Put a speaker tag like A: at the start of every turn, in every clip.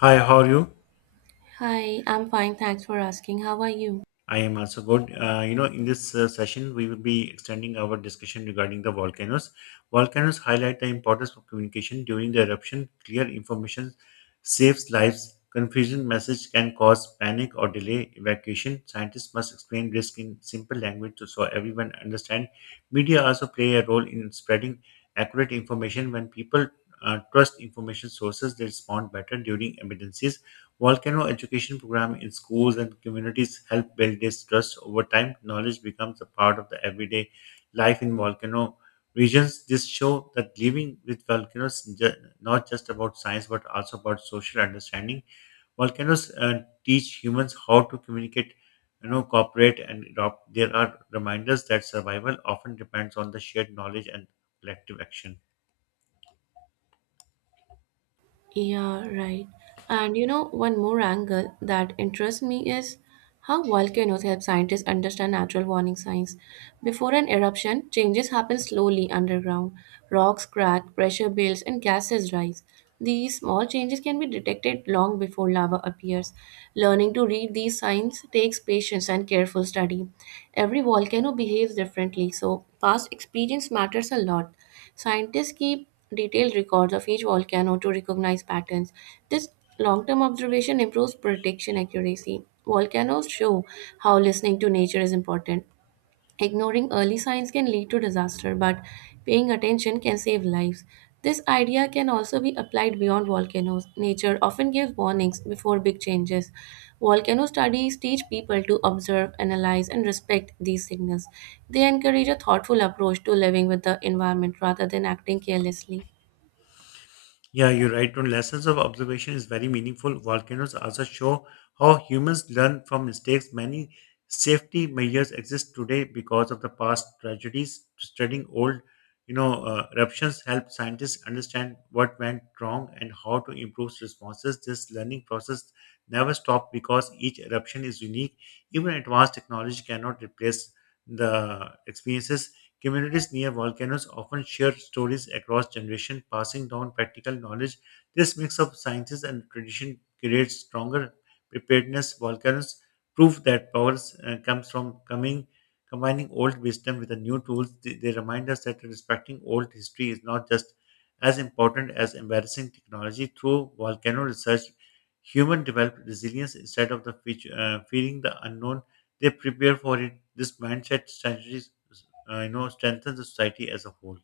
A: Hi, how are you?
B: Hi, I'm fine. Thanks for asking. How are you?
A: I am also good. In this session, we will be extending our discussion regarding the volcanoes. Volcanoes highlight the importance of communication during the eruption. Clear information saves lives. Confusion message can cause panic or delay evacuation. Scientists must explain risk in simple language so everyone understand. Media also play a role in spreading accurate information. When people trust information sources, they respond better during emergencies. Volcano education program in schools and communities help build this trust over time. Knowledge becomes a part of the everyday life in volcano regions. This show that living with volcanoes is not just about science but also about social understanding. Volcanoes teach humans how to communicate, cooperate, and adopt. There are reminders that survival often depends on the shared knowledge and collective action.
B: Yeah, right. And you know, one more angle that interests me is how volcanoes help scientists understand natural warning signs. Before an eruption, changes happen slowly underground. Rocks crack, pressure builds, and gases rise. These small changes can be detected long before lava appears. Learning to read these signs takes patience and careful study. Every volcano behaves differently, so past experience matters a lot. Scientists keep detailed records of each volcano to recognize patterns. This long term observation improves prediction accuracy. Volcanoes show how listening to nature is important. Ignoring early signs can lead to disaster, but paying attention can save lives. This idea can also be applied beyond volcanoes. Nature often gives warnings before big changes. Volcano studies teach people to observe, analyze, and respect these signals. They encourage a thoughtful approach to living with the environment rather than acting carelessly.
A: Yeah, you're right. Tone. Lessons of observation is very meaningful. Volcanoes also show how humans learn from mistakes. Many safety measures exist today because of the past tragedies. Studying old, eruptions help scientists understand what went wrong and how to improve responses. This learning process never stops because each eruption is unique. Even advanced technology cannot replace the experiences. Communities near volcanoes often share stories across generations, passing down practical knowledge. This mix of sciences and tradition creates stronger preparedness. Volcanoes prove that power comes from coming combining old wisdom with the new tools. They remind us that respecting old history is not just as important as embarrassing technology. Through volcano research, human develop resilience instead of the feature, fearing the unknown. They prepare for it. This mindset strategy strengthens the society as a whole.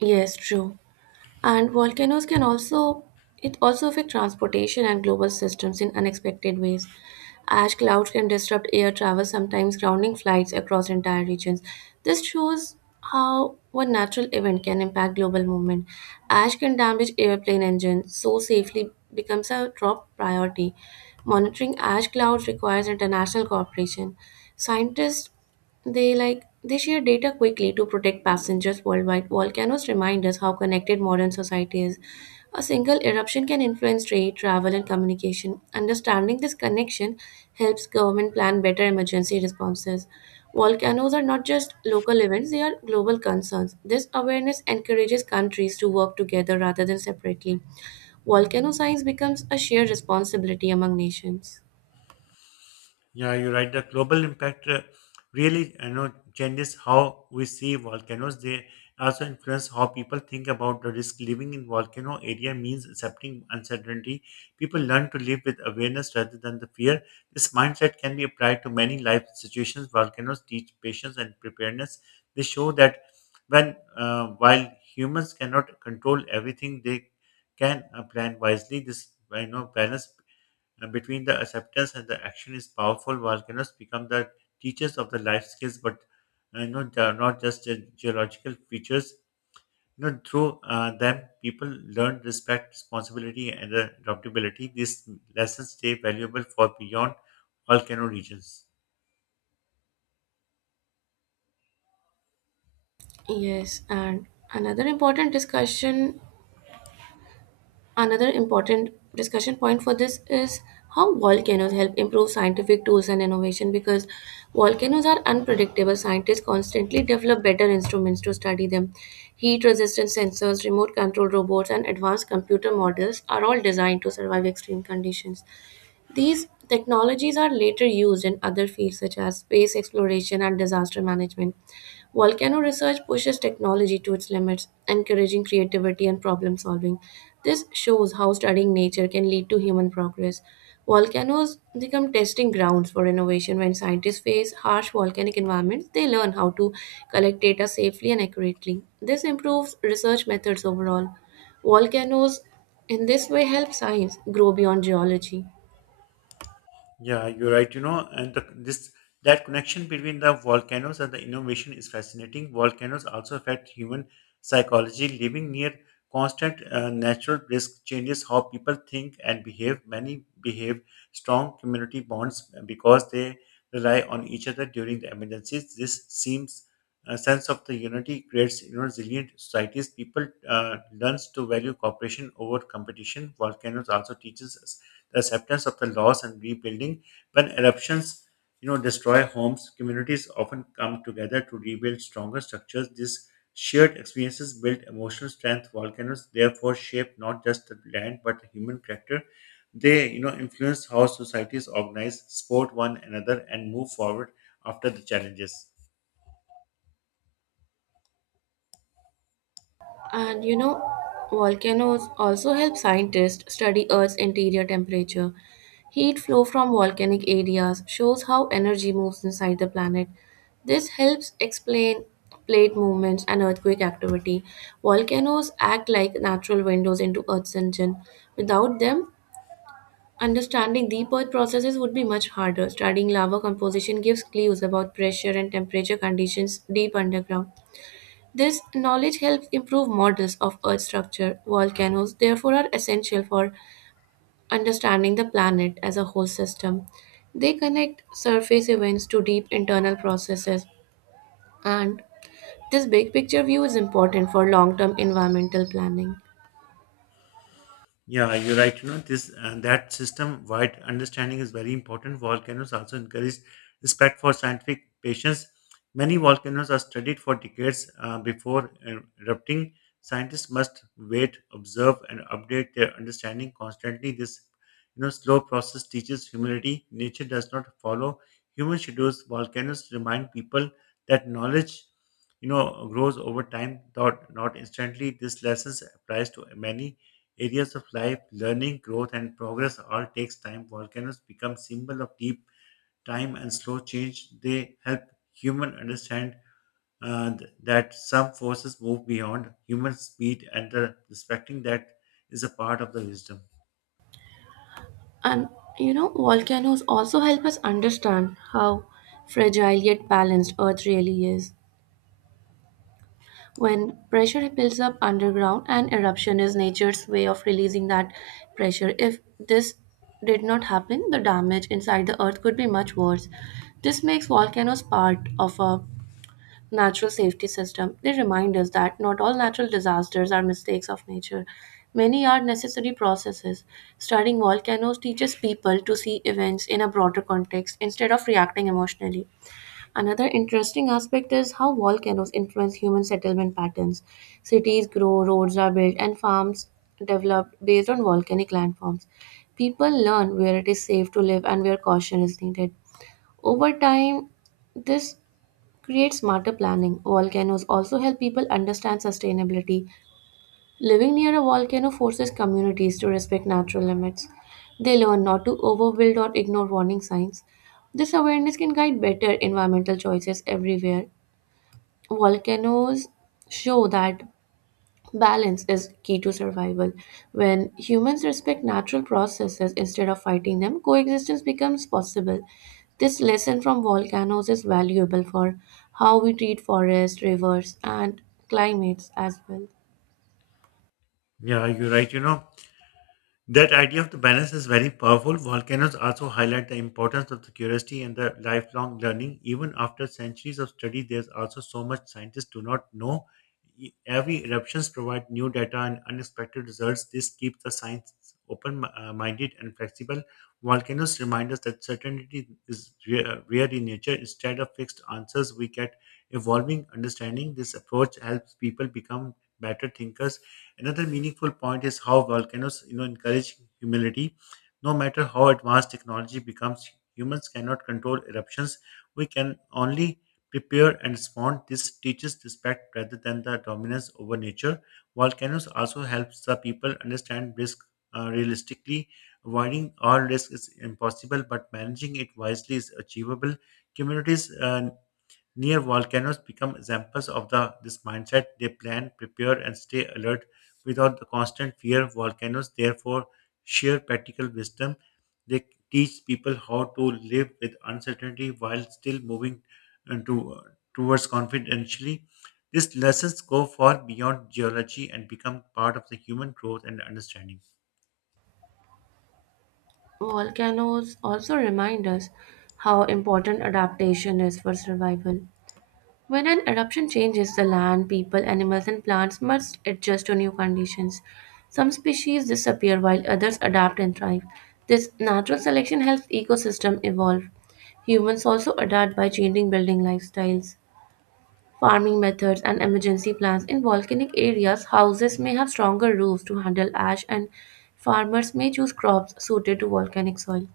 B: Yes, true. And volcanoes can also it also affect transportation and global systems in unexpected ways. Ash clouds can disrupt air travel, sometimes grounding flights across entire regions. This shows how one natural event can impact global movement. Ash can damage airplane engines, so safely becomes a top priority. Monitoring ash clouds requires international cooperation. Scientists they like they share data quickly to protect passengers worldwide. Volcanoes remind us how connected modern society is. A single eruption can influence trade, travel, and communication. Understanding this connection helps government plan better emergency responses. Volcanoes are not just local events, they are global concerns. This awareness encourages countries to work together rather than separately. Volcano science becomes a shared responsibility among nations.
A: Yeah, you're right. The global impact really changes how we see volcanoes. They also influence how people think about the risk. Living in volcano area means accepting uncertainty. People learn to live with awareness rather than the fear. This mindset can be applied to many life situations. Volcanoes teach patience and preparedness. They show that when while humans cannot control everything, they can plan wisely. This balance between the acceptance and the action is powerful. Volcanoes become the teachers of the life skills, but they are not just geological features. Through them, people learn respect, responsibility, and adaptability. These lessons stay valuable for beyond volcano regions.
B: Yes, and another important discussion another important discussion point for this is how volcanoes help improve scientific tools and innovation because volcanoes are unpredictable. Scientists constantly develop better instruments to study them. Heat resistant sensors, remote control robots, and advanced computer models are all designed to survive extreme conditions. These technologies are later used in other fields such as space exploration and disaster management. Volcano research pushes technology to its limits, encouraging creativity and problem solving. This shows how studying nature can lead to human progress. Volcanoes become testing grounds for innovation. When scientists face harsh volcanic environments, they learn how to collect data safely and accurately. This improves research methods overall. Volcanoes, in this way, help science grow beyond geology.
A: Yeah, you're right. You know, and the, this That connection between the volcanoes and the innovation is fascinating. Volcanoes also affect human psychology. Living near constant natural risk changes how people think and behave. Many behave strong community bonds because they rely on each other during the emergencies. This seems a sense of the unity creates, resilient societies. People learns to value cooperation over competition. Volcanoes also teaches us the acceptance of the loss and rebuilding. When eruptions, destroy homes, communities often come together to rebuild stronger structures. These shared experiences build emotional strength. Volcanoes therefore shape not just the land but the human character. They influence how societies organize, support one another, and move forward after the challenges.
B: And you know, volcanoes also help scientists study Earth's interior temperature. Heat flow from volcanic areas shows how energy moves inside the planet. This helps explain plate movements and earthquake activity. Volcanoes act like natural windows into Earth's engine. Without them, understanding deep Earth processes would be much harder. Studying lava composition gives clues about pressure and temperature conditions deep underground. This knowledge helps improve models of Earth structure. Volcanoes, therefore, are essential for understanding the planet as a whole system. They connect surface events to deep internal processes, and this big picture view is important for long term environmental planning.
A: Yeah, you're right. This and that system wide understanding is very important. Volcanoes also encourage respect for scientific patience. Many volcanoes are studied for decades before erupting. Scientists must wait, observe, and update their understanding constantly. This, slow process teaches humility. Nature does not follow human schedules. Volcanoes remind people that knowledge, grows over time, not instantly. This lesson applies to many areas of life, learning, growth, and progress all takes time. Volcanoes become symbol of deep time and slow change. They help human understand that some forces move beyond human speed, and respecting that is a part of the wisdom.
B: And you know, volcanoes also help us understand how fragile yet balanced Earth really is. When pressure builds up underground, an eruption is nature's way of releasing that pressure. If this did not happen, the damage inside the earth could be much worse. This makes volcanoes part of a natural safety system. They remind us that not all natural disasters are mistakes of nature. Many are necessary processes. Studying volcanoes teaches people to see events in a broader context instead of reacting emotionally. Another interesting aspect is how volcanoes influence human settlement patterns. Cities grow, roads are built, and farms develop based on volcanic landforms. People learn where it is safe to live and where caution is needed. Over time, this creates smarter planning. Volcanoes also help people understand sustainability. Living near a volcano forces communities to respect natural limits. They learn not to overbuild or ignore warning signs. This awareness can guide better environmental choices everywhere. Volcanoes show that balance is key to survival. When humans respect natural processes instead of fighting them, coexistence becomes possible. This lesson from volcanoes is valuable for how we treat forests, rivers, and climates as well.
A: Yeah, you're right. That idea of the balance is very powerful. Volcanoes also highlight the importance of the curiosity and the lifelong learning. Even after centuries of study, there's also so much scientists do not know. Every eruptions provide new data and unexpected results. This keeps the science open-minded and flexible. Volcanoes remind us that certainty is rare in nature. Instead of fixed answers, we get evolving understanding. This approach helps people become better thinkers. Another meaningful point is how volcanoes, encourage humility. No matter how advanced technology becomes, humans cannot control eruptions. We can only prepare and respond. This teaches respect rather than the dominance over nature. Volcanoes also helps the people understand risk realistically. Avoiding all risk is impossible, but managing it wisely is achievable. Communities near volcanoes become examples of the this mindset. They plan, prepare, and stay alert without the constant fear volcanoes. Therefore, sheer practical wisdom. They teach people how to live with uncertainty while still moving uh, to, uh, towards confidentially. These lessons go far beyond geology and become part of the human growth and understanding.
B: Volcanoes also remind us how important adaptation is for survival. When an eruption changes, the land, people, animals, and plants must adjust to new conditions. Some species disappear while others adapt and thrive. This natural selection helps ecosystem evolve. Humans also adapt by changing building lifestyles, farming methods, and emergency plans. In volcanic areas, houses may have stronger roofs to handle ash, and farmers may choose crops suited to volcanic soil.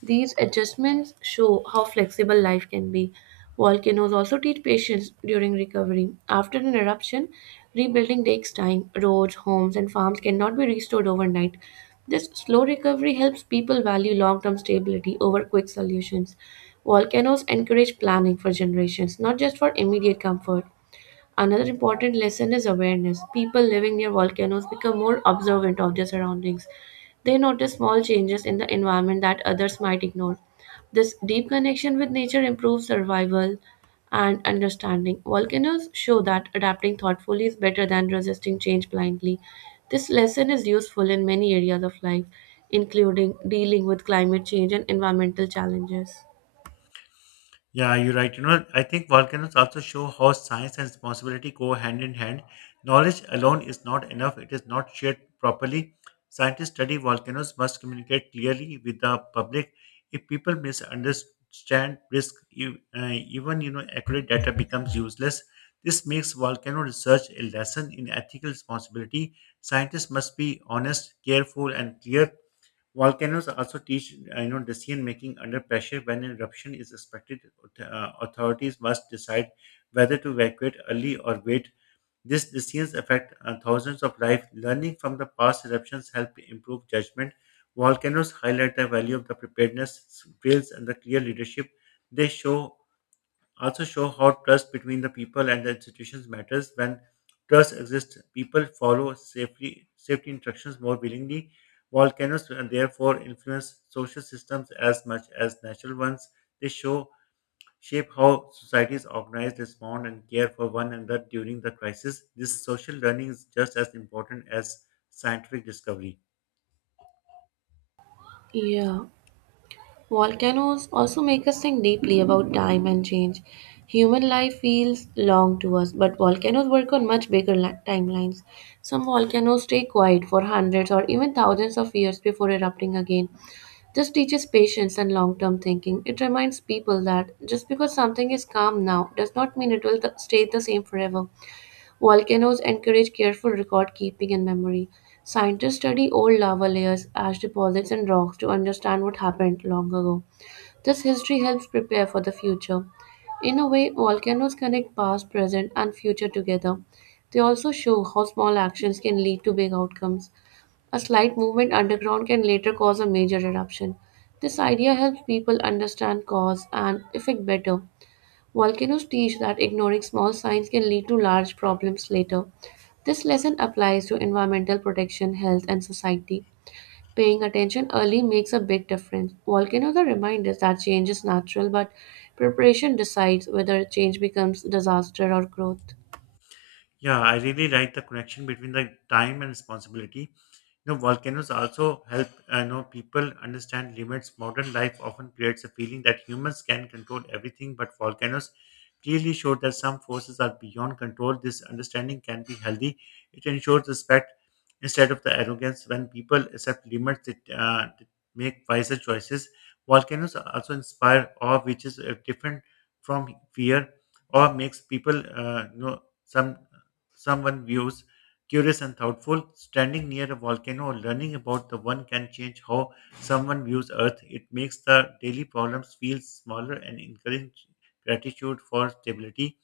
B: These adjustments show how flexible life can be. Volcanoes also teach patience during recovery. After an eruption, rebuilding takes time. Roads, homes, and farms cannot be restored overnight. This slow recovery helps people value long term stability over quick solutions. Volcanoes encourage planning for generations, not just for immediate comfort. Another important lesson is awareness. People living near volcanoes become more observant of their surroundings. They notice small changes in the environment that others might ignore. This deep connection with nature improves survival and understanding. Volcanoes show that adapting thoughtfully is better than resisting change blindly. This lesson is useful in many areas of life, including dealing with climate change and environmental challenges.
A: Yeah, you're right. I think volcanoes also show how science and responsibility go hand in hand. Knowledge alone is not enough, it is not shared properly. Scientists study volcanoes must communicate clearly with the public. If people misunderstand risk, even accurate data becomes useless. This makes volcano research a lesson in ethical responsibility. Scientists must be honest, careful, and clear. Volcanoes also teach, decision making under pressure. When an eruption is expected, authorities must decide whether to evacuate early or wait. These decisions affect thousands of lives. Learning from the past eruptions help improve judgment. Volcanoes highlight the value of the preparedness, skills, and the clear leadership. They show also show how trust between the people and the institutions matters. When trust exists, people follow safely safety instructions more willingly. Volcanoes therefore influence social systems as much as natural ones. They show shape how societies organize, respond, and care for one another during the crisis. This social learning is just as important as scientific discovery.
B: Yeah. Volcanoes also make us think deeply about time and change. Human life feels long to us, but volcanoes work on much bigger timelines. Some volcanoes stay quiet for hundreds or even thousands of years before erupting again. This teaches patience and long term thinking. It reminds people that just because something is calm now does not mean it will stay the same forever. Volcanoes encourage careful record keeping and memory. Scientists study old lava layers, ash deposits, and rocks to understand what happened long ago. This history helps prepare for the future. In a way, volcanoes connect past, present, and future together. They also show how small actions can lead to big outcomes. A slight movement underground can later cause a major eruption. This idea helps people understand cause and effect better. Volcanoes teach that ignoring small signs can lead to large problems later. This lesson applies to environmental protection, health, and society. Paying attention early makes a big difference. Volcanoes are reminders that change is natural, but preparation decides whether change becomes disaster or growth.
A: Yeah, I really like the connection between the time and responsibility. Volcanoes also help I know people understand limits. Modern life often creates a feeling that humans can control everything, but volcanoes clearly show that some forces are beyond control. This understanding can be healthy. It ensures respect instead of the arrogance. When people accept limits, it they make wiser choices. Volcanoes also inspire awe, which is different from fear, or makes people someone views curious and thoughtful. Standing near a volcano or learning about the one can change how someone views Earth. It makes the daily problems feel smaller and encourage gratitude for stability.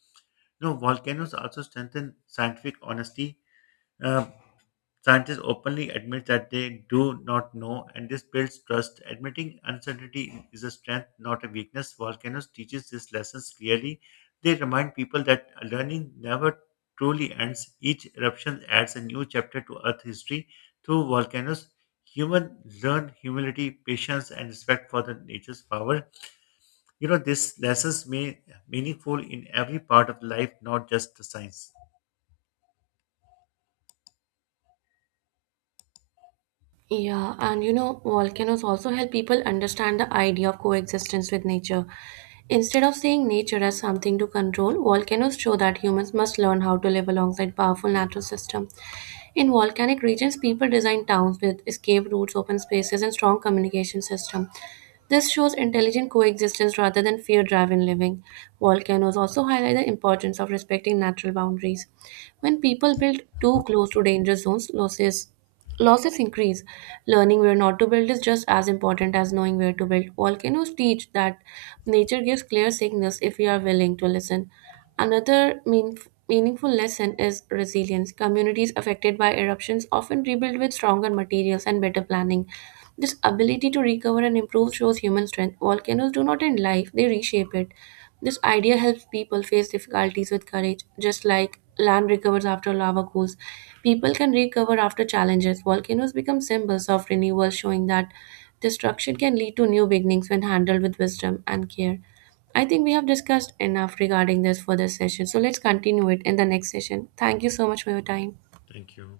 A: Volcanoes also strengthen scientific honesty. Uh, Scientists openly admit that they do not know, and this builds trust. Admitting uncertainty is a strength, not a weakness. Volcanoes teaches these lessons clearly. They remind people that learning never truly ends. Each eruption adds a new chapter to Earth history. Through volcanoes, human learn humility, patience, and respect for the nature's power. These lessons may meaningful in every part of life, not just the science.
B: Yeah, and you know, volcanoes also help people understand the idea of coexistence with nature. Instead of seeing nature as something to control, volcanoes show that humans must learn how to live alongside powerful natural systems. In volcanic regions, people design towns with escape routes, open spaces, and strong communication system. This shows intelligent coexistence rather than fear-driven living. Volcanoes also highlight the importance of respecting natural boundaries. When people build too close to danger zones, losses increase. Learning where not to build is just as important as knowing where to build. Volcanoes teach that nature gives clear signals if we are willing to listen. Another mean, meaningful lesson is resilience. Communities affected by eruptions often rebuild with stronger materials and better planning. This ability to recover and improve shows human strength. Volcanoes do not end life, they reshape it. This idea helps people face difficulties with courage, just like land recovers after lava cools. People can recover after challenges. Volcanoes become symbols of renewal, showing that destruction can lead to new beginnings when handled with wisdom and care. I think we have discussed enough regarding this for this session, so let's continue it in the next session. Thank you so much for your time.
A: Thank you.